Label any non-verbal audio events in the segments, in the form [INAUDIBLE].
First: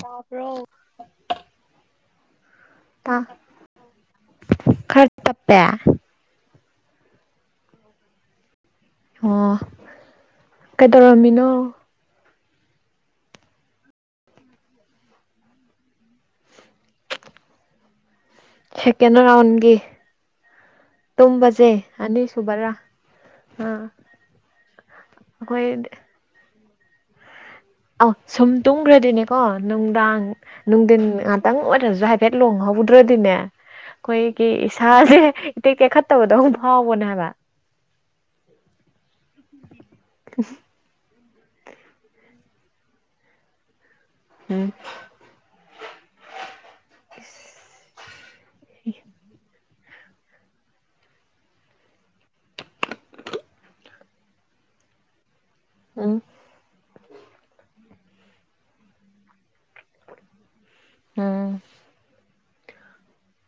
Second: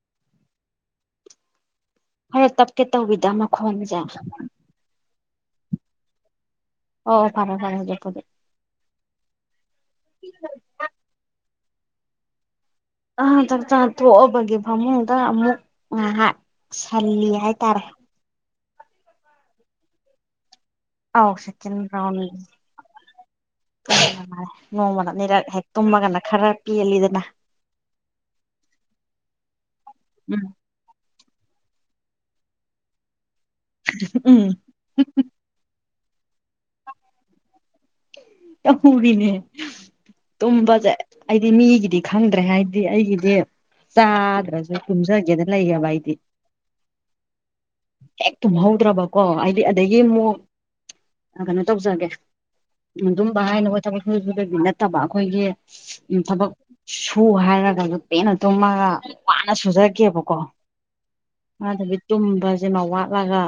ꯇꯥꯕ꯭ꯔꯣ ꯈꯔ ꯇꯞꯀꯦ ꯇꯧꯋꯤꯗ ꯃꯈꯣꯟꯁꯦ ꯈꯔ ꯇꯞꯄꯦ ꯑꯣ ꯐꯔꯦ ꯐꯔꯦ ꯍꯧꯖꯤꯛꯄꯨꯗꯤ ꯑꯣ [UNINTELLIGIBLE] ꯀꯩꯗꯧꯔꯝꯃꯤꯅꯣ ꯑ ꯆꯥꯛꯆꯥꯥ ꯇꯣꯛꯑꯕꯒꯤ ꯐꯃꯨꯡꯗ ꯑꯃꯨꯛ ꯉꯥꯏꯍꯥꯛ ꯁꯜꯂꯤ ꯍꯥꯏꯇꯥꯔꯦ ꯁꯦꯀꯦꯟ ꯔꯥꯎꯟꯒꯤ ꯑꯧ ꯇꯨꯝꯕꯁꯦ ꯁꯦꯀꯦꯟ ꯔꯥꯎꯟ ꯑꯅꯤꯁꯨꯨꯕꯔꯥ ꯑꯥ ꯃꯥꯜꯂꯦ ꯅꯣꯡꯃꯗ ꯑꯅꯤꯔꯛ ꯍꯦꯛ ꯑꯩꯈꯣꯏ ꯇꯨꯝꯃꯒꯅ ꯈꯔ ꯄꯦꯜꯂꯤꯗꯅ ꯑꯧ ꯁꯨꯝ ꯇꯨꯝꯈ꯭ꯔꯗꯤꯅꯦꯀꯣ ꯅꯨꯡꯗꯥꯡ ꯎꯝ ꯅꯨꯡꯊꯤꯟ ꯉꯥꯛꯇꯪ ꯑꯣꯏꯔꯁꯨ ꯍꯥꯏꯐꯦꯠ ꯂꯣꯡꯍꯧꯗ꯭ꯔꯗꯤꯅꯦ ꯎꯝ ꯑꯩꯈꯣꯏꯒꯤ ꯏꯁꯥꯁꯦ ꯏꯇꯦꯛ ꯇꯦꯛꯈꯠꯇꯕꯗꯧ ꯐꯥꯎꯕꯅꯦ ꯍꯥꯏꯕ [INAUDIBLE] ꯄꯨꯨꯔꯤꯅꯦ ꯇꯨꯝꯕꯁꯦ ꯑꯩꯗꯤ ꯃꯤꯒꯤꯗꯤ ꯈꯪꯗ꯭ꯔꯦ ꯍꯥꯏꯗꯤ ꯑꯩꯒꯤꯗꯤ ꯎꯝ ꯆꯥꯗ꯭ꯔꯁꯨ ꯇꯨꯝꯖꯒꯦꯗꯅ ꯂꯩꯌꯦꯕ ꯑꯩꯗꯤ ꯍꯦꯛ ꯇꯨꯝꯍꯧꯗ꯭ꯔꯕꯀꯣ ꯑꯩꯗꯤ ꯑꯗꯒꯤ ꯑꯃꯨꯛ ꯑ ꯀꯩꯅꯣ ꯇꯧꯖꯒꯦ ꯑꯗꯨꯝꯕ ꯍꯥꯏꯅꯕ ꯊꯕꯛ ꯁꯨꯔꯤꯁꯤꯡꯗꯒꯤ ꯅꯠꯇꯕ ꯑꯩꯈꯣꯏꯒꯤ ꯎꯝ [INAUDIBLE] ꯊꯕꯛ ꯁꯨ ꯍꯥꯏꯔꯒꯁꯨ ꯄꯦꯟꯅ ꯇꯨꯝꯃꯒ ꯋꯥꯅ ꯁꯨꯖꯒꯦꯕꯀꯣ ꯎꯝ [INAUDIBLE] ꯇꯨꯝꯕ ꯁꯤꯃ ꯋꯥꯠꯂꯒ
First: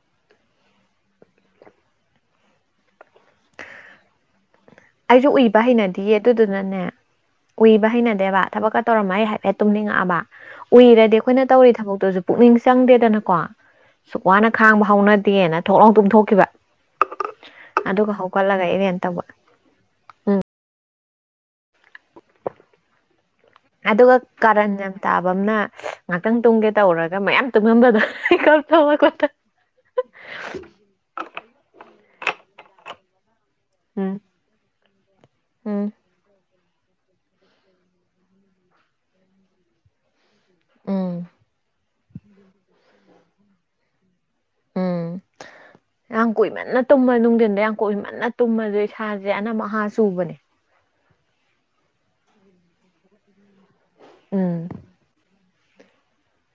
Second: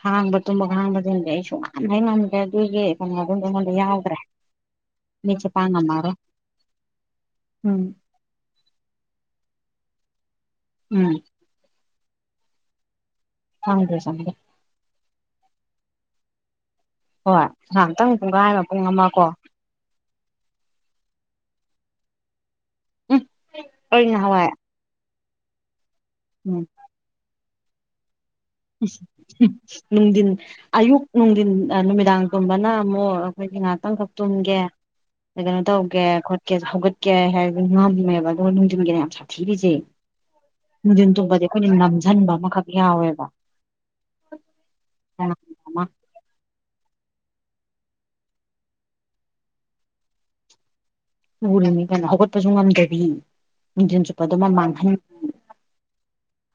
ꯈꯥꯡꯕ ꯇꯨꯝꯕꯒ ꯈꯥꯡꯕ ꯇꯝꯗꯤ ꯑꯩ ꯁꯨꯝ [INAUDIBLE] ꯀꯩꯅꯣ ꯑꯗꯨꯝꯗꯤ ꯑꯩꯉꯣꯟꯗ ꯌꯥꯎꯗ꯭ꯔꯦ ꯑꯩꯁꯨ ꯃꯤꯠꯁꯦ ꯎꯏꯕ ꯄꯥꯡ ꯉꯝꯃꯔꯣꯏ ꯍꯩꯅꯗꯤꯌꯦ ꯑꯗꯨꯗꯨꯅꯅꯦ ꯎꯝ ꯎꯏꯕ ꯍꯩꯅꯗꯤ ꯗꯕ ꯊꯕꯛꯀ ꯇꯔꯝ ꯍꯥꯏꯐꯦꯠ ꯇꯨꯝꯅꯤꯡꯉꯛꯑꯕ ꯎꯝ ꯎꯏꯔꯗꯤ ꯑꯩꯈꯣꯏꯅ ꯇꯧꯔꯤ ꯊꯕꯛꯇꯨꯁꯨ ꯄꯨꯛꯅꯤꯡ ꯆꯪꯗꯦꯗꯅꯀꯣ ꯆꯪꯗꯦ ꯁꯨꯛ ꯆꯪꯗꯦ ꯋꯥꯅ ꯈꯥꯡꯕ ꯍꯧꯅꯗꯦꯅ ꯊꯣꯛꯂꯥꯎ ꯇꯨꯝꯊꯣꯛꯈꯤꯕ ꯍꯣꯏ ꯑꯇꯪ ꯑꯗꯨꯒ ꯄꯨꯡꯈꯥꯏ ꯑꯃ ꯍꯧꯒꯠꯂꯒ ꯄꯨꯡ ꯏꯔꯦꯟ ꯑꯃ ꯇꯧꯕ ꯀꯣ ꯎꯝ ꯑꯩ ꯑꯗꯨꯒ ꯅꯍꯥꯟꯋꯥꯏ ꯀꯥꯔꯟ ꯌꯥꯝ ꯇꯥꯕ ꯑꯃꯅ ꯉꯍꯥꯛꯇꯪ ꯎꯝ ꯇꯨꯝꯒꯦ ꯇꯧꯔꯒ ꯃꯌꯥꯝ ꯇꯨꯡꯉꯝꯕꯗꯣ [INAUDIBLE] ꯅꯨꯡꯊꯤꯟ ꯑꯌꯨꯛ ꯅꯨꯡꯊꯤꯟ ꯅꯨꯃꯤꯗꯥꯡ ꯇꯨꯝꯕꯅ ꯑꯃꯨꯛ ꯑꯩꯈꯣꯏꯒꯤ ꯉꯍꯥꯛ ꯇꯪꯈꯛ ꯎꯝ ꯇꯨꯝꯒꯦ ꯀꯩꯅꯣ ꯎꯝ ꯇꯧꯒꯦ ꯈꯣꯠꯀꯦ ꯍꯧꯒꯠꯀꯦ ꯍꯥꯏꯕꯗ ꯉꯝꯃꯦꯕ ꯑꯗꯨꯒ ꯅꯨꯡꯊꯤꯟꯒꯤꯅ ꯌꯥꯝ ꯁꯥꯊꯤꯔꯤꯁꯦ ꯅꯨꯡꯊꯤꯟ ꯎꯝ ꯇꯨꯝꯕꯗꯤ ꯑꯩꯈꯣꯏꯗ ꯅꯝꯁꯤꯟꯕ ꯑꯃꯈꯛ ꯌꯥꯎꯋꯦꯕ ꯎꯝ ꯇꯣꯉꯥꯟꯕ ꯑꯃ ꯌꯥꯝ ꯀꯨꯏꯃꯟꯅꯥ ꯇꯨꯝ ꯃꯅꯨꯡꯗꯅ° ꯌꯥꯝ ꯀꯨꯏꯃꯟꯅ ꯃꯟꯅ ꯇꯨꯝꯃꯁꯨ ꯏꯁꯥꯁꯦ ꯑꯅ ꯃꯍꯥ ꯆꯨꯕꯅꯦ ꯎꯔꯤꯅꯤ ꯀꯩꯅꯣ ꯍꯧꯒꯠꯄꯁꯨ ꯉꯝꯗꯕꯤ ꯅꯨꯡꯊꯨꯟ ꯆꯨꯞꯄꯗꯣ ꯃꯥ ꯎꯝ ꯃꯥꯡꯍꯟꯕꯤ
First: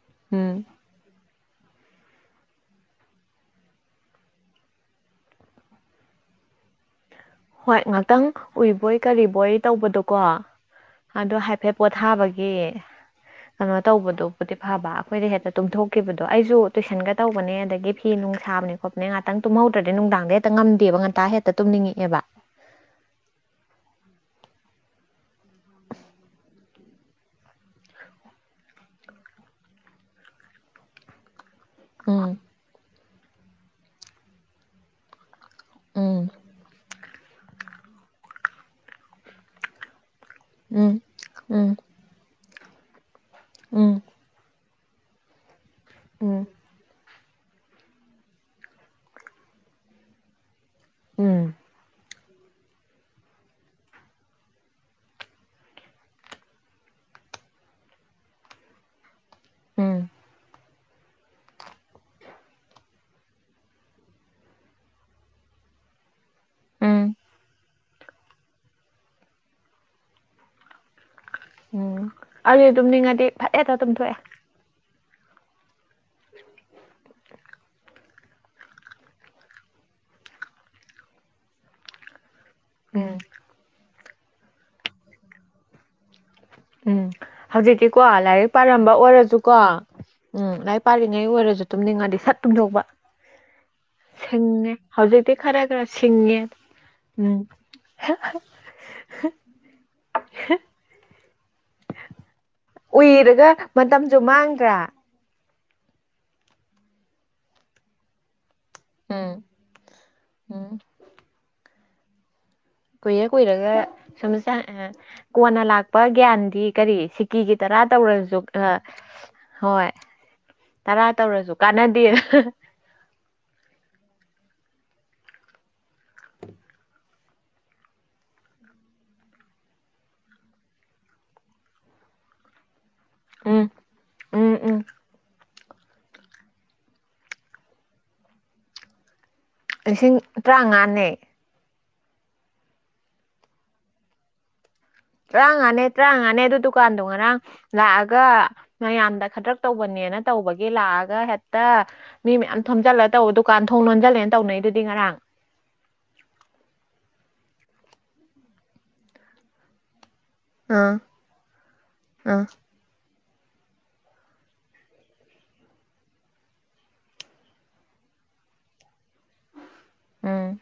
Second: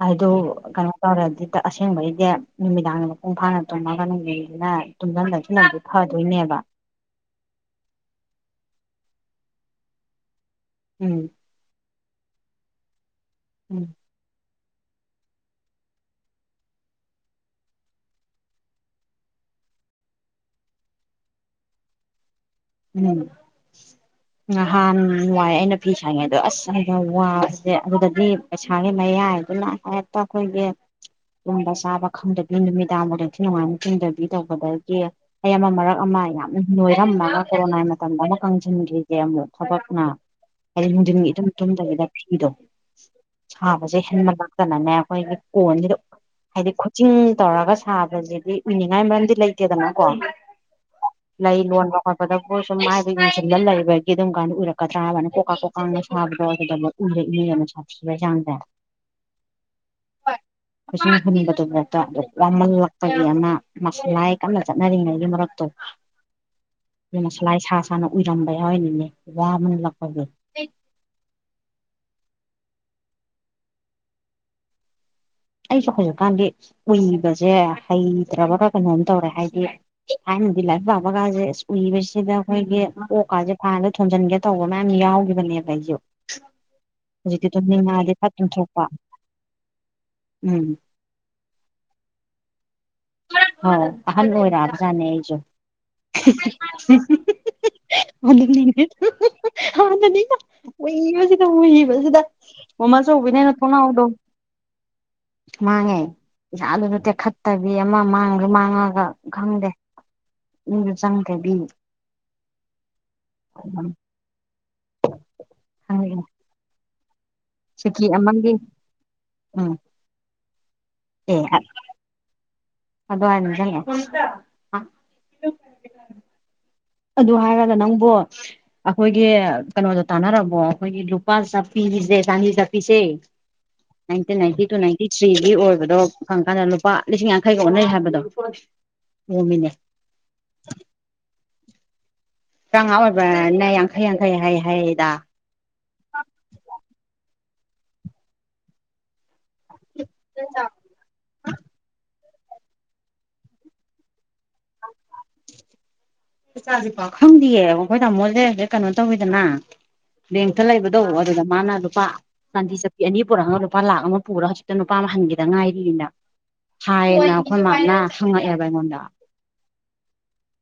ꯑꯗꫭ ꯎꯝ [INAUDIBLE] ꯇꯧꯔꯗꯤ ꯑꯁꯦꯡꯕꯩꯗꯤ ꯅꯨꯃꯤꯗꯥꯡꯗ ꯃꯄꯨꯡ ꯐꯥꯅ ꯇꯨꯝꯃꯒ ꯅꯨꯡꯁꯤꯅ ꯇꯨꯝꯁꯤꯟꯗꯁꯤ ꯐꯗꯣꯏꯅꯦꯕꯥ ꯍꯣꯏ ꯉꯥꯛꯇꯪ ꯎꯏꯕꯣꯏ ꯀꯔꯤꯕꯣꯏ ꯇꯧꯕꯗꯣꯀꯣ ꯎꯝ ꯑꯗꯣ ꯍꯥꯏ ꯐꯦꯠ ꯄꯣꯊꯥꯕꯒꯤ ꯀꯩꯅꯣ ꯎꯝ ꯇꯧꯕꯗꯣ ꯕꯗꯤ ꯐꯕ ꯑꯩꯈꯣꯏꯗꯤ ꯍꯦꯛꯇ ꯇꯨꯝꯊꯣꯛꯈꯤꯕꯗꯣ ꯑꯩꯁꯨ ꯇꯨꯏꯁꯟꯒ ꯇꯧꯕꯅꯦ ꯑꯗꯒꯤ ꯐꯤ ꯅꯨꯡ ꯁꯥꯕꯅꯦ ꯈꫭꯠꯄꯅꯦ ꯉꯍꯥꯛꯇꯪ ꯇꯨꯝꯍꯧꯗ꯭ꯔꯗꯤ ꯅꯨꯡꯗꯥꯡꯗ ꯍꯦꯛꯇ ꯉꯝꯗꯦꯕ ꯉꯟꯇ ꯍꯦꯛꯇ ꯇꯨꯝꯅꯤꯡꯉꯑꯦꯕ ꯎꯝ ꯅꯍꯥꯟ ꯋꯥꯏ ꯑꯩꯅ ꯐꯤ ꯁꯥꯔꯤꯉꯩꯗꯣ ꯑꯁ ꯑꯗ ꯋꯥꯕꯁꯦ ꯑꯗꯨꯗꯗꯤ ꯄꯩꯁꯥꯒꯤ ꯃꯌꯥꯏꯗꯨꯅ ꯍꯦꯛꯇ ꯑꯩꯈꯣꯏꯒꯤ ꯇꯨꯝꯕꯥ ꯆꯥꯕ ꯎꯝ ꯈꯪꯗꯕꯤ ꯅꯨꯃꯤꯗꯥꯡ ꯐꯥꯎ ꯅꯤꯡꯊꯤ ꯅꯨꯡꯉꯥꯏꯅ ꯇꯨꯝꯗꯕꯤ ꯇꯧꯕꯗꯒꯤ ꯑꯩ ꯑꯃ ꯃꯔꯛ ꯑꯃ ꯎꯝ ꯌꯥꯝꯅ ꯅꯣꯏꯔꯝꯃꯒ ꯀꯣꯔꯣꯅꯥꯏ ꯃꯇꯝꯗ ꯑꯃꯨꯛ ꯀꯪꯁꯤꯟꯈ꯭ꯔꯤꯁꯦ ꯑꯃꯨꯛ ꯊꯕꯛꯅ ꯍꯥꯏꯗꯤ ꯎꯝ ꯅꯨꯡꯊꯤꯒꯥ ꯏꯇꯨꯝ ꯎꯝ ꯇꯨꯝꯗꯕꯤꯗ ꯐꯤꯗꫭ ꯁꯥꯕꯁꯦ ꯎꯝ ꯍꯦꯟꯕꯂꯥꯛꯛꯇꯅꯅꯦ ꯑꯩꯈꯣꯏꯒꯤ ꯀꯣꯟꯁꯤꯗ ꯎꯝ ꯍꯥꯏꯗꯤ ꯈꯨꯠ ꯆꯤꯡ ꯇꯧꯔꯒ ꯁꯥꯕꯁꯤꯗꯤ ꯎꯏꯅꯤꯡꯉꯥꯏ ꯃꯔꯝꯗꯤ ꯂꯩꯇꯦꯗꯅꯀꯣ ꯎꯝ ꯂꯩ ꯂꫭꯟꯕꯥ ꯈꯣꯠꯄꯗꯕꯨꯣꯏ ꯁꯨꯝ ꯃꯥꯏꯗ ꯌꯦꯡꯁꯤꯜꯂ ꯂꯩꯕꯒꯤ ꯑꯗꯨꯝ ꯀꯥꯏꯅ ꯎꯔꯛꯀꯗ꯭ꯔꯥ ꯍꯥꯏꯕꯩ ꯌꯥꯅꯤ ꯀꯣꯀꯥ ꯀꯣꯛꯀꯥꯅ ꯁꯥꯕꯗꯣ ꯑꯗꯨꯗꯐꯥꯎ ꯎꯔꯛꯏꯅ°ꯕꯥ ꯁꯥꯊꯤꯕꯩ ꯆꯥꯡꯁ° ꯎꯝ [INAUDIBLE] ꯍꯨꯟꯕꯗꯨ ꯐꯥꯎꯇ ꯋꯥꯝꯃꯜꯂꯛ ꯇꯅ° ꯃꯁꯂꯥꯏ ꯀꯟꯅ ꯆꯠꯅꯔꯤꯉꯩꯒꯤ ꯃꯔꯛꯇꯣ ꯎꯝ [INAUDIBLE] ꯃꯁꯂꯥꯏ ꯁꯥ ꯁꯅ ꯎꯔꯝꯕ ꯀꯥ ꯌꯥꯎꯔꯤꯅꯤꯅ° ꯋꯥꯕ ꯍ°ꯜꯔꯛꯄꯒꯤ ꯎꯝ ꯑꯩꯗꯤ ꯇꯨꯝꯅꯤꯡꯉꯗꯤ ꯐꯠ ꯍ°ꯛꯇꯥ ꯇꯨꯝ ꯊꯣꯛꯑꯦ ꯑꯩꯁꯨ ꯍꯧꯖꯤꯛꯀꯥꯟꯗꯤ ꯎꯏꯕꯁꯦ ꯍꯩꯇ꯭ꯔꯕꯒ ꯀꯩꯅꯣꯝ ꯇꯧꯔꯦ ꯍꯥꯏꯗꯤ ꯊꯥꯏꯅꯗꯤ ꯔꯥꯏꯔꯤꯛ ꯄꯥꯕꯒꯁꯤ ꯑꯨꯏꯕꯁꯤꯗ ꯃꫭꯏꯒꯤ ꯎꯝ ꯃꯀꯣꯛꯀꯥꯁꯦ ꯍꯥꯟꯗ ꯊꯣꯟꯖꯤꯟꯒꯦ ꯇꯧꯕ ꯃꯌꯥꯝ ꯌꯥꯎꯒꯤꯈꯤꯕꯅꯦꯕ ꯑꯩꯁꯨ ꯎꯝ ꯍꯧꯖꯤꯛꯇꯤ ꯍꯧꯖꯤꯛꯇꯤꯀꯣ ꯇꯨꯝꯅꯤꯡꯉꯛꯑꯗꯤ ꯐꯠ ꯂꯥꯏꯔꯤꯛ ꯇꯨꯝꯊꯣꯛꯄ ꯄꯥꯔꯝꯕ ꯑꯣꯏꯔꯁꯨꯀꯣ ꯎꯝ ꯂꯥꯏꯔꯤꯛ ꯄꯥꯔꯤꯉꯩ ꯑꯣꯏꯔꯁꯨ ꯇꯨꯝꯅꯤꯡꯉꯗꯤ ꯁꯠ ꯇꯨꯝꯊꯣꯛꯄ ꯍꯥꯎ ꯑꯍꯟ ꯁꯤꯡꯉꯦ ꯑꫭꯏꯔꯛꯑꯕ ꯖꯥꯠꯅꯤ ꯍꯧꯖꯤꯛꯇꯤ ꯑꯩꯁꯨ ꯈꯔ ꯈꯔ ꯁꯤꯡꯉꯦ ꯎꯝ [UNINTELLIGIBLE] [INAUDIBLE] ꯎꯏꯔꯒ ꯃꯥꯃꯥꯆꯧꯕꯤꯅꯥ ꯊꫭꯡꯅꯥꯎꯗꫭ ꯃꯇꯝꯁꯨ ꯃꯥꯡꯗ꯭ꯔꯥ ꯃꯥꯡꯉꯦ ꯏꯁꯥ ꯑꯗꯨꯁꯨ ꯇꯦꯛꯈꯠꯇꯕꯤ ꯑꯃ ꯃꯥꯡꯒꯔ꯭ ꯃꯥꯡꯉꯛ ꯈ ꯎꯝ ꯈꯪꯗꯦ ꯎꯝ ꯃꯤꯗꯣ ꯆꯪꯗ꯭ꯔꯦꯕꯤ__ ꯀꯨꯏꯔ ꯀꯨꯏꯔꯒ ꯁꯨꯝ ꯁ ꯑ ꯀꯣꯟꯅ ꯂꯥꯛꯄ ꯈꯪꯉꯛꯑꯦ ꯒ꯭ꯌꯥꯟꯗꯤ ꯀꯔꯤ ꯁꯤ __ ꯀꯤꯒꯤ ꯇꯔꯥ ꯁꯤꯀꯤ ꯇꯧꯔꯖꯨ ꯑꯃꯒꯤ ꯑꯥ ꯎꯝ ꯍꯣꯏ__ ꯇꯔꯥ ꯑꯦ ꯇꯧꯔꯖꯨ ꯀꯥꯟꯅꯗꯦ__ ꯑꯗꯨ ꯍꯥꯏꯔ ꯅꯤꯡꯁꯤꯡꯉꯛꯑꯦ __ ꯑꯗꯨ ꯍꯥꯏꯔꯒ ꯅꯪꯕꯣ __ ꯑꯈꯣꯏꯒꯤ ꯀꯩꯅꯣꯗꯣ ꯇꯥꯟꯅꯔꯕꯣ ꯑꯩꯈꯣꯏꯒꯤ ꯂꯨꯄꯥ ꯆꯞꯄꯤꯒꯤꯖꯦ ꯆꯥꯟꯗꯤ ꯆꯞꯄꯤꯁꯦ __ ꯎꯝ ꯅꯥꯏꯟꯇꯤꯟ ꯎꯝ ꯅꯥꯏꯇꯤ ꯎꯝ ꯇꯨ ꯅꯥꯏꯟꯇꯤ ꯊ꯭ꯔꯤꯒꯤ ꯑꯣꯏꯕꯗꯣ ꯐꯪꯀꯥꯟꯗ ꯂꯨꯄꯥ ꯂꯤꯁꯤꯡ ꯌꯥꯡꯈꯩꯒ ꯑꯣꯟꯅꯩ ꯍꯥꯏꯕꯗꯣ__ ꯑꯣꯝꯃꯤꯅꯦ __ ꯂꯤꯁꯤꯡ ꯇꯔ꯭ꯥꯉꯥꯅꯦ__ ꯇꯔ꯭ꯥꯉꯥ ꯑꯣꯏꯕꯔ꯭ꯅꯦ ꯌꯥꯡꯈꯩ ꯌꯥꯡꯈꯩ ꯍꯥꯏ ꯍꯥꯏꯌꯦꯗ__ ꯇꯔ꯭ꯉꯥꯅꯦ ꯇꯔ꯭ꯥꯉꯥꯅꯦ ꯑꯗꯨ ꯗꯨꯀꯥꯟꯗꯣ ꯉꯔꯥꯡ ꯂꯥꯛꯑꯒ ꯃꯌꯥꯝꯗ ꯈꯗꯔ꯭ꯛ__ ꯇꯧꯕꯅꯦꯅ ꯇꯧꯕꯒꯤ ꯂꯥꯛꯑꯒ ꯍꯦꯠꯇ__ ꯃꯤ ꯃꯌꯥꯝ ꯊꯣꯝꯖꯤꯜꯂ ꯇꯧ ꯗꯨꯀꯥꯟ ꯊꯣꯡ ꯂꯣꯟꯖꯜꯂꯦꯅ ꯇꯧꯅꯩꯗꯨꯗꯤ ꯉꯔꯥꯡ__ ꯃꯆꯥ ꯅꯨꯄꯥ ꯈꯪꯗꯤꯌꯦ ꯑꯩꯈꯣꯏ ꯇꯥꯃꯣꯖꯦ ꯍꯧꯖꯤꯛ ꯀꯩꯅꯣ ꯇꯧꯏꯗꯅ__ ꯕꯦꯡꯠ ꯇ ꯑꯥ ꯂꯩꯕꯗꯣ ꯑꯗꯨꯗ ꯃꯥꯅ ꯂꯨꯄꯥ ꯑꯥ ꯆꯥꯟꯗꯤ ꯆꯞ __ ꯑꯅꯤ ꯄꯨꯔꯛꯑꯒ ꯂꯨꯄꯥ ꯂꯥꯛ ꯑꯃ ꯄꯨꯔꯒ ꯍꯧꯖꯤꯛꯇ ꯅꯨꯄꯥ ꯑꯃ ꯍꯟꯒꯗ ꯉꯥꯏꯔꯤꯅ__ ꯍꯥꯏꯌꯦꯅ ꯑꯈꯣꯏ ꯃꯥꯅ ꯍꯪꯉꯛꯑꯦꯕ ꯑꯩꯉꯣꯟꯗ__ ꯎꯝ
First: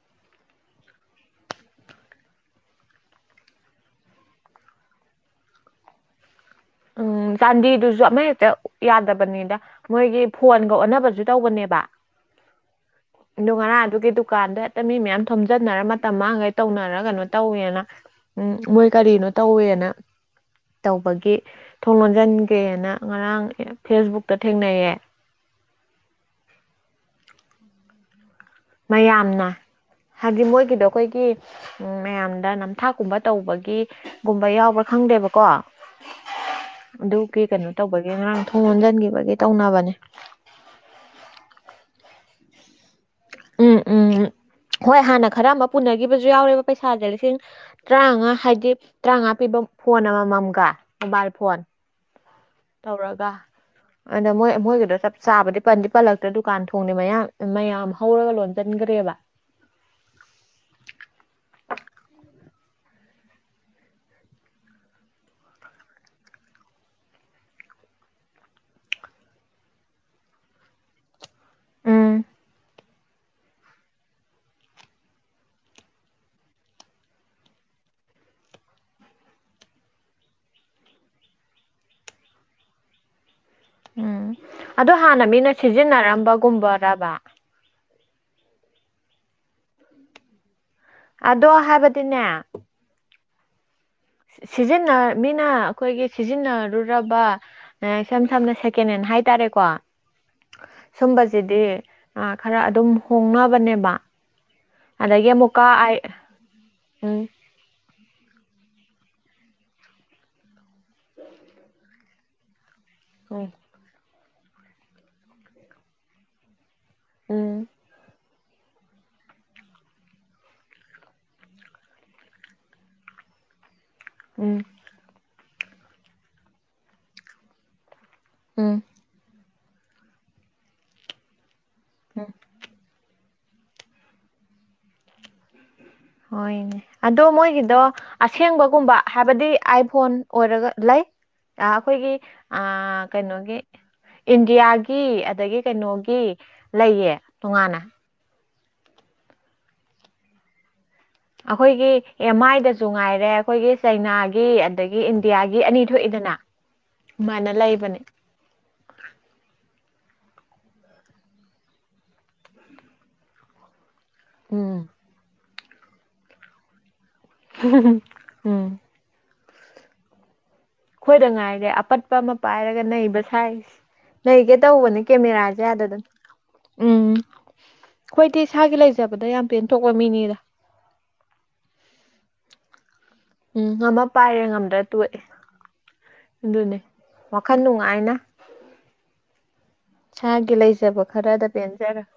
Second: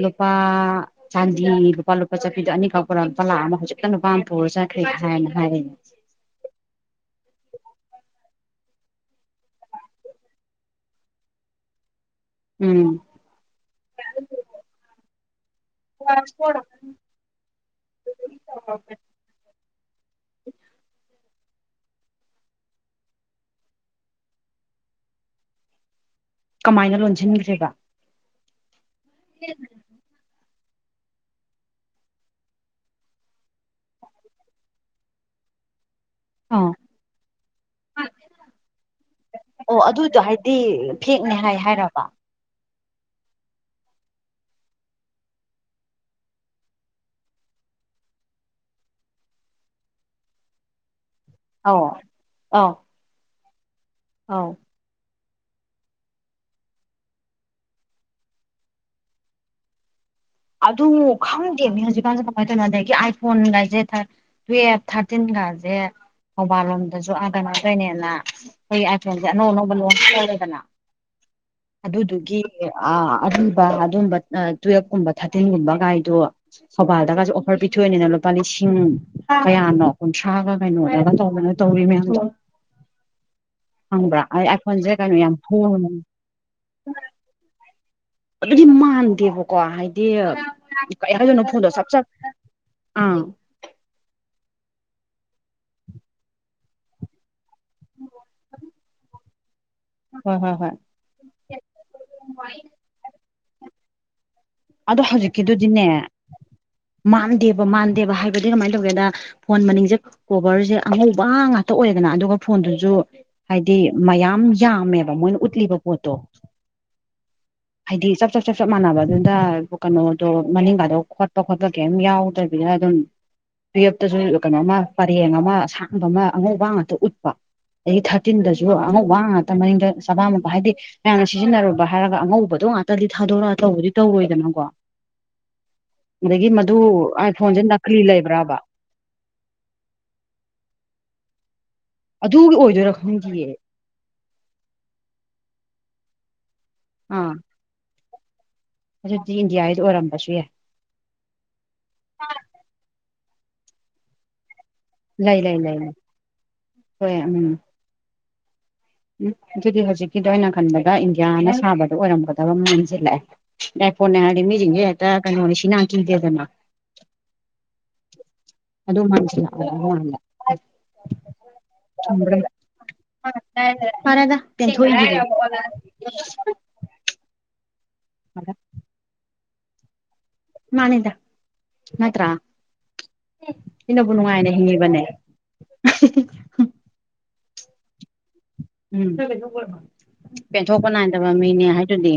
ꯅꯨꯄꯥ ꯆꯥꯟꯗꯤ ꯂꯨꯄꯥ ꯂꯨꯄꯥ ꯆꯠꯄꯤꯗꯣ ꯑꯅꯤꯈꯛ ꯂꯨꯄꯥ ꯂꯥꯛꯑ ꯑꯃ ꯍꯧꯖꯤꯛꯇ ꯅꯨꯄꯥ ꯑꯝ ꯄꯨꯔ ꯆꯠꯈ꯭ꯔꯦ ꯍꯥꯏꯅ ꯍꯥꯏꯌꯦꯌꯦ __ ꯎꯝ ꯆꯥꯟꯗꯤꯗꯨꯖꯨ ꯑꯃ ꯍꯦꯛꯇ ꯌꯥꯗꯕꯅꯤꯗ__ ꯃꯣꯏꯒꯤ ꯐꯣꯟꯒ ꯑꯣꯟꯅꯕꯖꯨ ꯇꯧꯕꯅꯦꯕ__ ꯎꯝ ꯑꯗꯣ ꯉꯔꯥꯡ ꯑꯗꯨꯒꯤ ꯗꯨꯀꯥꯟꯗ ꯍꯦꯛꯇ ꯃꯤ ꯃꯌꯥꯝ ꯊꯣꯝꯖꯤꯟꯅꯔ ꯃꯇꯝ ꯃꯥꯡꯒꯩ ꯇꯧꯅꯔ ꯀꯩꯅꯣ ꯇꯧꯋꯦꯅ__ ꯎꯝ ꯃꯣꯏ ꯀꯔꯤꯅꯣ ꯇꯧꯋꯦꯅ ꯇꯧꯕꯒꯤ__ ꯊꯣꯡ ꯂꯣꯟꯖꯟꯒꯔ꯭ꯦꯅ ꯉꯔꯥꯡ ꯐꯦꯁꯕꯨꯛꯇ ꯊꯦꯡꯅꯩꯌꯦ__ ꯀꯃꯥꯏꯅ ꯂꯣꯟꯖꯤꯟꯈ꯭ꯔꯤꯕ __ ꯃꯌꯥꯝꯅ ꯍꯥꯏꯕꯗꯤ ꯃꯣꯏꯒꯤꯗꯣ ꯑꯩꯈꯣꯏꯒꯤ__ ꯎꯝ ꯃꯌꯥꯝꯗ ꯅꯝꯊꯥꯛꯀꯨꯝꯕ ꯇꯧꯕꯒꯤꯒꯨꯝꯕ ꯌꯥꯎꯕ꯭ꯔ ꯈꯪꯗꯦꯕꯀꯣ__ ꯑ ꯑꯗꯨꯒꯤ ꯀꯩꯅꯣ ꯇꯧꯕꯒꯤ ꯉꯔꯥꯡ ꯊꯣꯡ ꯂꯣꯟꯖꯟꯒꯤꯕꯒꯤ ꯇꯧꯅꯕꯅꯤ __ ꯗꯤ ꯐꯦꯛꯅꯦ ꯍꯥꯏ ꯍꯥꯏꯔꯕ__ ꯎꯝ ꯎꯝ [INAUDIBLE] ꯍꯣꯏ ꯍꯥꯟꯅ ꯈꯔ ꯑꯃ ꯄꯨꯅꯒꯤꯕꯖꯨ ꯌꯥꯎꯔꯦꯕ ꯄꯩꯁꯥꯖꯦ ꯂꯤꯁꯤꯡ__ ꯇꯔ꯭ꯥꯉꯥ ꯍꯥꯏꯗꯤ ꯇꯔ꯭ꯥꯉꯥ ꯄꯤꯕ ꯐꯣꯟ ꯑꯃꯃꯝꯒ ꯃꯣꯕꯥꯏꯜ ꯐꯣꯟ__ ꯑꯧ ꯑ__ ꯇꯧꯔꯒ ꯑꯗ ꯃꯣꯏ ꯃꯣꯏꯒꯤꯗꯣ ꯆꯞ__ ꯆꯥꯕꯗꯤ ꯄꯟꯗꯤ ꯄꯜꯂꯛꯇ꯭ꯔꯦ ꯗꯨꯀꯥꯟ ꯊꯣꯡꯗꯤ ꯃꯌꯥꯡ ꯃꯌꯥꯝ ꯍꯧꯔꯒ ꯂꯣꯟꯖꯟꯈꯒꯔ꯭ꯦꯕ__ ꯑꯗꯨ ꯈꯪꯗꯦꯃꯦ ꯍꯧꯖꯤꯛꯀꯥꯟꯖꯦ ꯀꯃꯥꯏ ꯇꯧꯏꯅꯣ ꯑꯗꯒꯤ ꯑꯥꯏꯐꯣꯟ ꯒꯥꯏꯖꯦ ꯊꯔ __ ꯇꯨꯌꯦꯞ ꯊꯔꯇꯤꯟꯒꯥꯖꯦ __ ꯊꯧꯕꯥꯜ ꯂꯣꯝꯗꯖꯨ ꯑꯥ ꯀꯩꯅꯣ ꯇꯧꯏꯅꯦꯅ ꯈꯣꯏꯒꯤ ꯑꯥꯏꯐꯣꯟꯖꯦ ꯑꯅꯧ ꯑꯅꯧꯕ ꯂꯣꯟꯆ ꯇꯧꯔꯦꯗꯅ__ ꯎꯝ ꯑꯗꯨꯗꯨꯒꯤ ꯑꯥ ꯑꯔꯤꯕ ꯑꯗꯨꯝꯕ ꯑꯥ ꯇꯨꯌꯦꯜꯞꯀꯨꯝꯕ__ ꯊꯔꯇꯤꯟꯒꯨꯝꯕ ꯀꯥꯏꯗꯨ __ ꯊꯧꯕꯥꯜꯗꯒꯁꯨ ꯑꯣꯐꯔ ꯄꯤꯊꯣꯛꯑꯅꯤꯅ ꯂꯨꯄꯥ ꯂꯤꯁꯤꯡ ꯀꯌꯥꯅꯣ ꯀꯨꯟꯊ꯭ꯔꯥꯒ ꯀꯩꯅꯣꯗꯒ ꯇꯧꯕꯅꯦ ꯇꯧꯔꯤ [UNINTELLIGIBLE] ꯈꯪꯕ꯭ꯔꯥ ꯑꯥꯏ ꯑꯩꯈꯣꯟꯁꯦ ꯀꯩꯅꯣ ꯌꯥꯝ ꯍꯣꯡꯉꯕ [UNINTELLIGIBLE] ꯔꯥꯝꯕꯒꯨꯝꯕ ꯔꯥꯕ ꯑꯗꯨꯗꯤ ꯃꯥꯟꯗꯦ ꯍꯥꯏꯕ ꯍꯥꯏꯗꯤ ꯀꯩ ꯍꯥꯏꯗꯣꯏꯅꯣ ꯑꯗꯣ ꯐꯣꯟꯗꯣ ꯆꯞ ꯆꯞ ꯍꯥꯏꯕꯗꯤꯅꯦ ꯑꯥ ꯁꯤꯖꯤꯟꯅ ꯃꯤꯅ ꯑꯩꯈꯣꯏꯒꯤ ꯁꯤꯖꯤꯟꯅꯔꯨꯔꯕ ꯏꯁꯝ ꯁꯝꯅ ꯁꯦꯀꯦꯟ ꯍꯦꯟ ꯍꯥꯏꯇꯥꯔꯦꯀꯣ ꯍꯣꯏ ꯍꯣꯏ ꯍꯣꯏ ꯁꯨꯝꯕꯁꯤꯗꯤ ꯑ ꯈꯔ ꯑꯗꯨꯝ ꯍꯣꯡꯅꯕꯅꯦꯕ ꯑꯗꯣ ꯑꯗꯒꯤ ꯑꯃꯨꯛꯀ ꯍꯧꯖꯤꯛꯀꯤꯗꯨꯗꯤꯅꯦ ꯑꯥꯏ ꯎꯝ ꯃꯥꯟꯗꯦꯕ ꯑꯗꯣ ꯃꯥꯟꯗꯦꯕ ꯍꯥꯏꯕꯗꯤ ꯀꯃꯥꯏꯅ ꯇꯧꯒꯦꯗ ꯐꯣꯟ ꯃꯅꯤꯡꯁꯦ ꯀꯣꯕꯔꯁꯦ ꯑꯉꯧꯕ ꯉꯥꯛꯇ ꯑꯣꯏ ꯗꯅ ꯑꯗꯨꯒ ꯐꯣꯟꯗꯨꯁꯨ [UNINTELLIGIBLE] ꯗꯤ ꯃꯌꯥꯝ ꯌꯥꯝꯃꯦꯕ ꯃꯣꯏꯅ ꯎꯠꯂꯤꯕ ꯄꯣꯠꯇꯣ ꯎꯝ ꯍꯥꯏꯗꯤ ꯆꯞ ꯆꯞ ꯆꯞ ꯆꯞ ꯃꯥꯟꯅꯕꯗꯨꯗ ꯀꯩꯅꯣꯗꯣ ꯃꯅꯤꯡꯡꯒꯥꯗꯣ ꯈꯣꯠꯄ ꯈꯣꯠꯄ ꯀꯩꯝ ꯌꯥꯎꯗꯦ ꯕꯤꯗ ꯑꯗꯨꯝ ꯇꯨꯌꯦꯞꯇꯁꯨ ꯎꯝ ꯀꯩꯅꯣꯃ ꯄꯔꯦꯡ ꯑꯃ ꯑꯁꯥꯡꯕ ꯑꯃ ꯑꯉꯧꯕ ꯉꯥꯛꯇ ꯎꯠꯄ ꯑꯗꯒꯤ ꯊꯥꯔꯇꯤꯟꯗꯁꯨ ꯎꯝ ꯑꯉꯧꯕ ꯉꯥꯛꯇ ꯃꯅꯤꯡꯗ [UNINTELLIGIBLE] ꯍꯥꯏꯗꯤ ꯃꯌꯥꯝꯅ ꯁꯤꯖꯤꯟꯅꯔꯨꯕ ꯍꯥꯏꯔꯒ ꯎꯝ ꯑꯉꯧꯕ ꯑꯗꯣ ꯉꯥꯛꯇꯗꯤ ꯊꯥꯗꯣꯔꯛꯑꯒ ꯇꯧꯕꯗꯤ ꯇꯧꯔꯣꯏꯗꯅꯀꯣ ꯑꯗꯒꯤ ꯃꯗꯨ ꯍꯣꯏꯅꯦ ꯑꯗꯣ ꯑꯥꯏꯐꯣꯟꯁꯦ ꯃꯣꯏꯒꯤꯗꯣ ꯅꯀꯂꯤ ꯂꯩꯕ꯭ꯔꯕ ꯑꯁꯦꯡꯕꯒꯨꯝꯕ ꯍꯥꯏꯕꯗꯤ ꯑꯥꯏꯐꯣꯟ ꯑꯣꯏꯔꯒ ꯂꯩ ꯑ ꯑꯩꯈꯣꯏꯒꯤ ꯑꯗꯨꯒꯤ ꯑ ꯑꯣꯏꯗꯣꯏꯔꯥ ꯈꯪꯗꯤꯌꯦ ꯀꯩꯅꯣꯒꯤ ꯏꯟꯗꯤꯌꯥꯒꯤ ꯑꯗꯒꯤ ꯀꯩꯅꯣꯒꯤ ꯂꯩꯌꯦ ꯑꯥ ꯇꯣꯉꯥꯟꯅ ꯑꯗꯨꯗꯤ ꯏꯟꯗꯤꯌꯥꯒꯤꯗꯣ ꯑꯣꯏꯔꯝꯕꯁꯨ ꯌꯥꯏ ꯑꯩꯈꯣꯏꯒꯤ ꯑꯦꯝ ꯑꯥꯏꯗꯁꯨ ꯉꯥꯏꯔꯦ ꯑꯩꯈꯣꯏꯒꯤ ꯆꯩꯅꯥꯒꯤ ꯑꯗꯒꯤ ꯂꯩ ꯂꯩ ꯏꯟꯗꯤꯌꯥꯒꯤ ꯂꯩ ꯑꯅꯤ ꯂꯩ ꯊꯣꯛꯏꯗꯅ ꯍꯣꯏ ꯎꯝ ꯑꯗꯨꯃꯥꯏꯅ ꯂꯩꯕꯅꯦ ꯎꯝ ꯑꯗꯨꯗꯤ ꯍꯧꯖꯤꯛꯀꯤꯗꯣ ꯑꯩꯅ ꯈꯟꯕꯒ ꯏꯟꯗꯤꯌꯥꯅ ꯁꯥꯕꯗꯣ ꯑꯣꯏꯔꯝꯒꯗꯕ ꯃꯥꯟꯁꯤꯜꯂꯛꯑꯦ ꯑꯥꯏ ꯐꯣꯟꯅꯦ ꯍꯥꯏꯗꯤ ꯎꯝ ꯃꯤꯁꯤꯡꯁꯦ ꯍꯦꯛꯇ ꯀꯩꯅꯣꯅꯤ ꯁꯤꯅꯥ ꯀꯤꯗꯦꯗꯅ ꯎꯝ ꯑꯗꯨ ꯃꯥꯟꯁꯤꯜꯂꯛ ꯍꯥꯏꯕ ꯋꯥꯅꯤꯗ ꯑꯩꯈꯣꯏꯗ ꯉꯥꯏꯔꯦ ꯑꯄꯠꯄ ꯑꯃ ꯄꯥꯏꯔꯒ ꯅꯩꯕ ꯁꯥꯏꯁꯦ ꯐꯔꯦꯗ ꯅꯩꯒꯦ ꯇꯧꯕꯅꯦ ꯄꯦꯟꯊꯣꯛꯏꯗꯨꯗꯤ ꯀꯦꯃꯦꯔꯥꯁꯦ ꯌꯥꯗꯗꯅ [INAUDIBLE] ꯎꯝ ꯑꯩꯈꯣꯏꯗꯤ ꯏꯁꯥꯒꯤ ꯂꯩꯖꯕꯗ ꯌꯥꯝ ꯄꯦꯟꯊꯣꯛꯄ ꯃꯤꯅꯤꯗ ꯃꯥꯅꯤꯗ ꯅꯠꯇ꯭ꯔꯥ ꯎꯝ ꯉꯝꯃ ꯁꯤꯅꯕꯨ ꯄꯥꯏꯔꯦ ꯅꯨꯡꯉꯥꯏꯅ ꯉꯝꯗ꯭ꯔ ꯍꯤꯡꯉꯤꯕꯅꯦ ꯇꯣꯛꯑꯦ ꯑꯗꯨꯅꯦ ꯋꯥꯈꯜ ꯅꯨꯡꯉꯥꯏꯅ ꯎꯝ ꯏꯁꯥꯒꯤ ꯄꯦꯟꯊꯣꯛꯄ ꯂꯩꯖꯕ ꯅꯥꯏꯗꯕ ꯈꯔꯗ ꯃꯤꯅꯦ ꯄꯦꯟꯖꯔ ꯍꯥꯏꯗꯨꯗꯤ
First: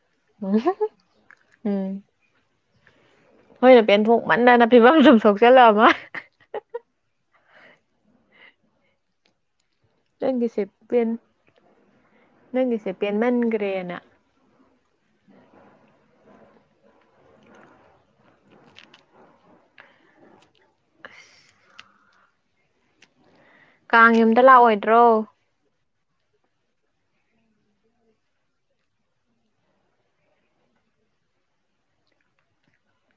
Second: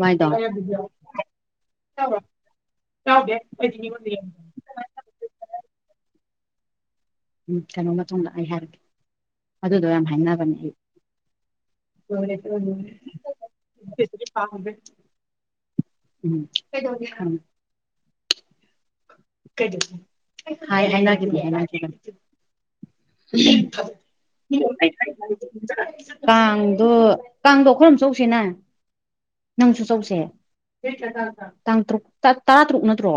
ꯃꯥꯏꯗꯣ ꯎꯝ ꯎꯝ ꯌꯥꯎꯗꯦ ꯑꯩꯈꯣꯏꯅ ꯄꯦꯟꯊꯣꯛ ꯃꯟꯗꯅ ꯐꯤꯕꯝ ꯁꯨꯝ ꯁꯣꯛꯆꯤꯜꯂꯛꯑꯕ ꯎꯝ ꯀꯩꯅꯣ ꯃꯇꯨꯡꯗ ꯑꯩ ꯍꯥꯏꯔꯛꯀꯦ ꯑꯗꯨꯗꯣ ꯌꯥꯝ ꯍꯥꯏꯅꯕꯅꯦ ꯅꯪꯒꯤꯁꯦ ꯄꯦꯟ ꯅꯪꯒꯤꯁꯦ ꯄꯦꯟꯃꯟꯈ꯭ꯔꯦꯅ ꯑꯩ [UNINTELLIGIBLE] [UNINTELLIGIBLE] ꯍꯥꯏ ꯍꯥꯏꯅꯒꯤꯕꯅꯤ [UNINTELLIGIBLE] ꯀꯥꯡ ꯌꯨꯝꯗ ꯂꯥꯛꯑꯣꯏꯗ꯭ꯔꯣ ꯀꯥꯡꯗꯣ ꯀꯥꯡꯗꯣ ꯑꯈꯣꯏꯔꯣꯝ ꯆꯠꯂꯨꯁꯤꯅ ꯅꯪꯁꯨ ꯆꯧꯁꯦ ꯇꯥꯡ ꯇ꯭ꯔꯣꯛ ꯇꯔꯥ ꯇꯔꯨꯛ ꯅꯠꯇ꯭ꯔꯣ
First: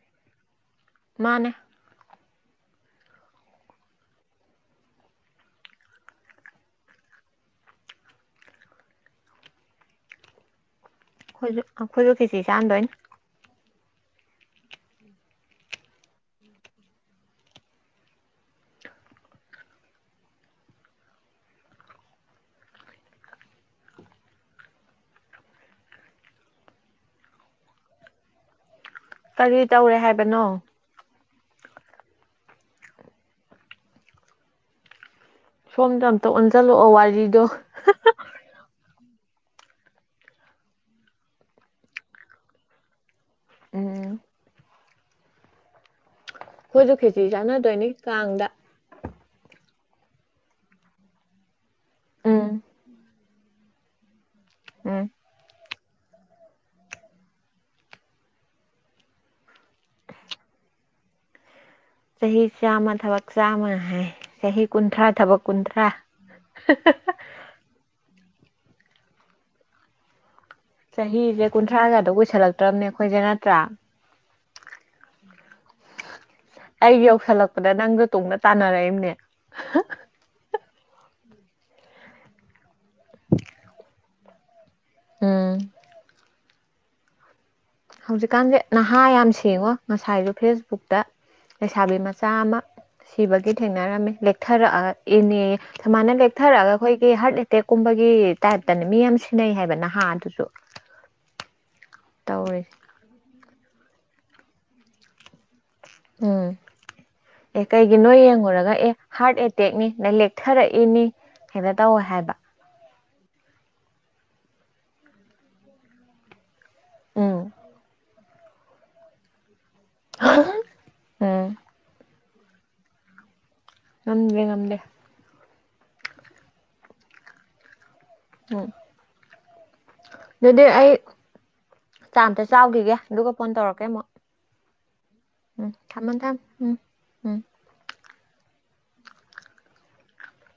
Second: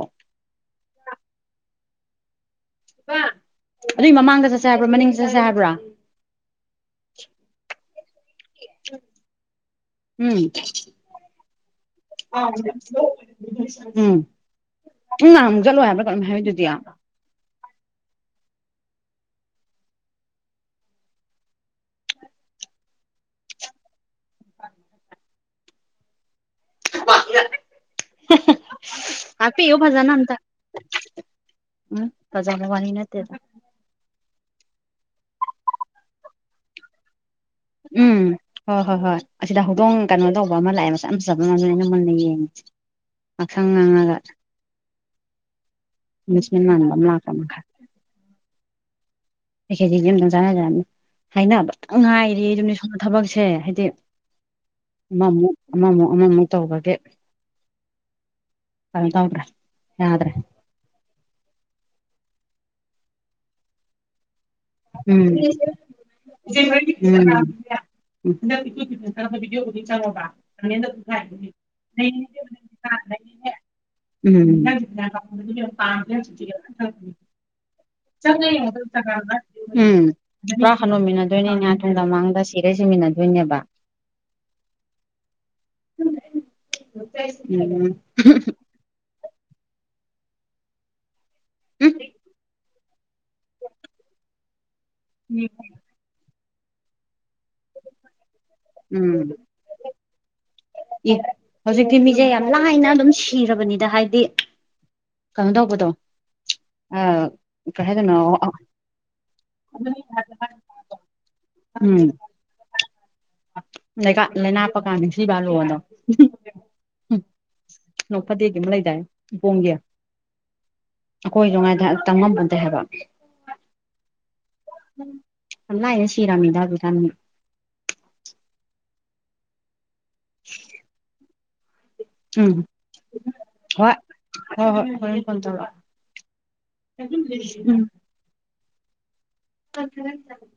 ꯃꯥꯅꯦ ꯑꯗꯨꯒꯤ ꯃꯃꯥꯡꯗ ꯆꯠꯁꯦ ꯍꯥꯏꯕ꯭ꯔꯣ ꯃꯅꯤꯡꯗ ꯆꯠꯁꯦ ꯍꯥꯏꯕ꯭ꯔꯣ ꯎꯝ ꯑꯩꯈꯣꯏꯁꯨ ꯑꯩꯈꯣꯏꯁꯨ ꯈꯦꯆꯤ ꯆꯥꯥꯟꯗꯣꯏꯅꯤ ꯎꯝ ꯎꯝ ꯅꯍꯥꯟꯃꯨꯛ ꯆꯠꯂꯣꯏ ꯍꯥꯏꯕ꯭ꯔꯥ ꯀꯩꯅꯣꯝ ꯍꯥꯏꯗꯨꯗꯤ ꯀꯔꯤ ꯇꯥꯛꯄꯤꯌꯨ ꯇꯧꯔꯦ ꯐꯖꯥꯅ ꯑꯝꯇ ꯍꯥꯏꯕꯅꯣ ꯎꯝ ꯐꯖꯕ ꯋꯥꯔꯤ ꯅꯠꯇꯦꯗ ꯁꯣꯝꯗ ꯑꯝꯇ ꯑꯣꯟꯁꯤꯜꯂꯛꯑꯣ ꯋꯥꯔꯤꯗꯣ ꯎꯝ ꯍꯣꯏ ꯍꯣꯏ ꯍꯣꯏ ꯑꯁꯤꯗ ꯍꯧꯗꯣꯡ ꯀꯩꯅꯣ ꯇꯧꯕ ꯑꯃ ꯂꯥꯛꯑꯦ ꯃꯁꯥꯛ ꯌꯥꯝ ꯆꯥꯝꯕ ꯑꯃ ꯑꯃꯗꯨꯅꯦ ꯑꯩꯅ ꯃꯨꯟꯅ ꯌꯦꯡꯉꯤꯁꯦ ꯉꯥꯡꯁꯪ ꯎꯝ ꯉꯥꯡꯉꯥꯒ ꯑꯩꯈꯣꯏꯁꯨ ꯃꯥꯟꯕ ꯑꯃ ꯂꯥꯛꯄ ꯈꯦꯆꯤ ꯑꯃ ꯈꯔ ꯆꯥꯟꯅꯗꯣꯏꯅꯤ ꯀꯥꯡꯗ ꯈꯦꯆꯤꯁꯤ ꯑꯝꯇꯪ ꯆꯥꯟꯅꯖꯤ ꯍꯥꯢꯕꯅꯤ ꯍꯥꯏꯅꯕꯇꯪ ꯉꯥꯏꯔꯦ ꯎꯝ ꯑꯗꯨꯝꯗꯤ ꯁꯣꯝꯗ ꯊꯕꯛꯁꯦ ꯍꯥꯏꯗꯤ ꯎꯝ ꯑꯃꯃꯨꯛ ꯑꯃꯃꯨꯛ ꯑꯃꯃꯨꯛ ꯇꯧꯕꯒꯤ ꯀꯦꯝ ꯇꯧꯗ꯭ꯔꯦ ꯌꯥꯗ꯭ꯔꯦ ꯆꯍꯤ ꯆꯥꯝꯃ ꯊꯕꯛ ꯆꯥꯝꯃ ꯍꯥꯏ ꯆꯍꯤ ꯀꯨꯟꯊ꯭ꯔꯥ ꯊꯕꯛ ꯀꯨꯟꯊ꯭ꯔꯥ ꯎꯝ ꯎꯝ ꯕꯑꯝ [UNINTELLIGIBLE] [UNINTELLIGIBLE] ꯆꯍꯤꯁꯦ [UNINTELLIGIBLE] ꯀꯨꯟꯊ꯭ꯔꯥꯒꯗꯣ ꯆꯪꯉꯣꯕ ꯀꯨꯏꯁꯜꯂꯛꯇ꯭ꯔꯕꯅꯦ ꯑꯩꯈꯣꯏꯁꯦ ꯅꯠꯇ꯭ꯔꯥ [UNINTELLIGIBLE] ꯎꯝ ꯑꯗꯥꯥ ꯅꯪꯒ ꯇꯨꯡꯗ ꯆꯪꯉꯦ ꯇꯥꯟꯅꯔꯛꯏꯕꯅꯦ [UNINTELLIGIBLE] ꯎꯝ ꯃꯥ ꯍꯟꯅꯨꯃꯤꯟꯅꯗꯣꯏꯅꯤꯅꯦ ꯇꯨꯡꯗꯥ ꯃꯥꯡꯗ ꯁꯤꯔ ꯁꯤꯃꯤꯟꯅꯗꯣꯏꯅꯦꯕ ꯎꯝ ꯎꯝ ꯍꯧꯖꯤꯛꯀꯥꯟꯁꯦ ꯅꯍꯥ ꯌꯥꯝ ꯁꯦꯡꯉꯣ ꯉꯁꯥꯏꯁꯨ ꯐꯦꯁꯕꯨꯛꯇ ꯂꯩꯁꯥꯕꯤ ꯃꯆꯥ ꯑꯃ ꯁꯤꯕꯒꯤ ꯊꯦꯡꯅꯔꯝꯃꯤ ꯂꯦꯛꯊꯔꯛꯑꯒ ꯏꯅꯦ ꯁꯨꯃꯥꯏꯅ ꯂꯦꯛꯊꯔꯛꯑꯒ ꯑꯩꯈꯣꯏꯒꯤ ꯍꯥꯔꯠ ꯇꯦꯛꯀꯨꯝꯕꯒꯤ ꯇꯥꯏꯞꯇꯅꯦ ꯃꯤ ꯌꯥꯝ ꯎꯝ ꯁꯤꯟꯅꯩ ꯍꯥꯏꯕ ꯅꯍꯥ ꯑꯗꯨꯁꯨ ꯍꯧꯖꯤꯛꯇꯤ ꯃꯤꯁꯦ ꯌꯥꯝ ꯇꯧꯔꯤꯁꯦ ꯂꯥꯏꯅ ꯑꯗꯨꯝ ꯁꯤꯔꯕꯅꯤꯗ ꯍꯥꯏꯗꯤ ꯀꯩꯅꯣ ꯇꯧꯕꯗꯣ ꯎꯝ ꯑꯦ ꯀꯩ ꯀꯩꯒꯤꯅꯣ ꯍꯥꯏꯗꯣꯏꯅꯣ ꯌꯦꯡꯉꯨꯔꯒ ꯑꯦ ꯍꯥꯔꯠ ꯑꯦꯇꯦꯛꯅꯤ ꯑꯥ ꯂꯦꯛꯊꯔꯛꯏꯅꯤ ꯍꯦꯛꯇ ꯎꯝ ꯇꯧꯋꯦ ꯍꯥꯏꯕ ꯂꯩꯅꯥ ꯄꯥꯛꯀꯥꯟꯗ ꯁꯤꯕꯥ [UNINTELLIGIBLE] ꯎꯝ [UNINTELLIGIBLE] ꯅꯣꯛ ꯐꯗꯦꯀꯤ ꯑꯃ ꯂꯩꯗꯥꯏꯅꯦ ꯏꯄꯣꯝꯒꯤ ꯎꯝ ꯑꯩꯈꯣꯏꯁꯨ ꯉꯥꯏꯗ ꯇꯝ ꯉꯝꯕ ꯅꯠꯇꯦ ꯍꯥꯏꯕ ꯉꯝꯗꯦ ꯉꯝꯗꯦ ꯌꯥꯝ ꯂꯥꯢꯅ ꯁꯤꯔꯝꯅꯤꯗ ꯍꯧꯖꯤꯛꯒꯥꯟꯗꯤ ꯎꯝ ꯑꯗꯨꯗꯤ ꯑꯩ ꯆꯥꯛ ꯑꯝꯇ ꯎꯝ ꯆꯥꯎꯈꯤꯒꯦ ꯑꯗꯨꯒ ꯐꯣꯟ ꯇꯧꯔꯛꯀꯦ ꯍꯣꯏ ꯑꯃꯨꯛ ꯍꯣꯏ ꯍꯣꯏ ꯍꯣꯔꯦꯟ ꯐꯣꯟ ꯎꯝ ꯇꯧꯔꯛꯑꯣ ꯊꯝꯃꯣ ꯊꯝꯃꯣ ꯎꯝ ꯎꯝ ꯀ ꯆꯦ [UNINTELLIGIBLE] [UNINTELLIGIBLE]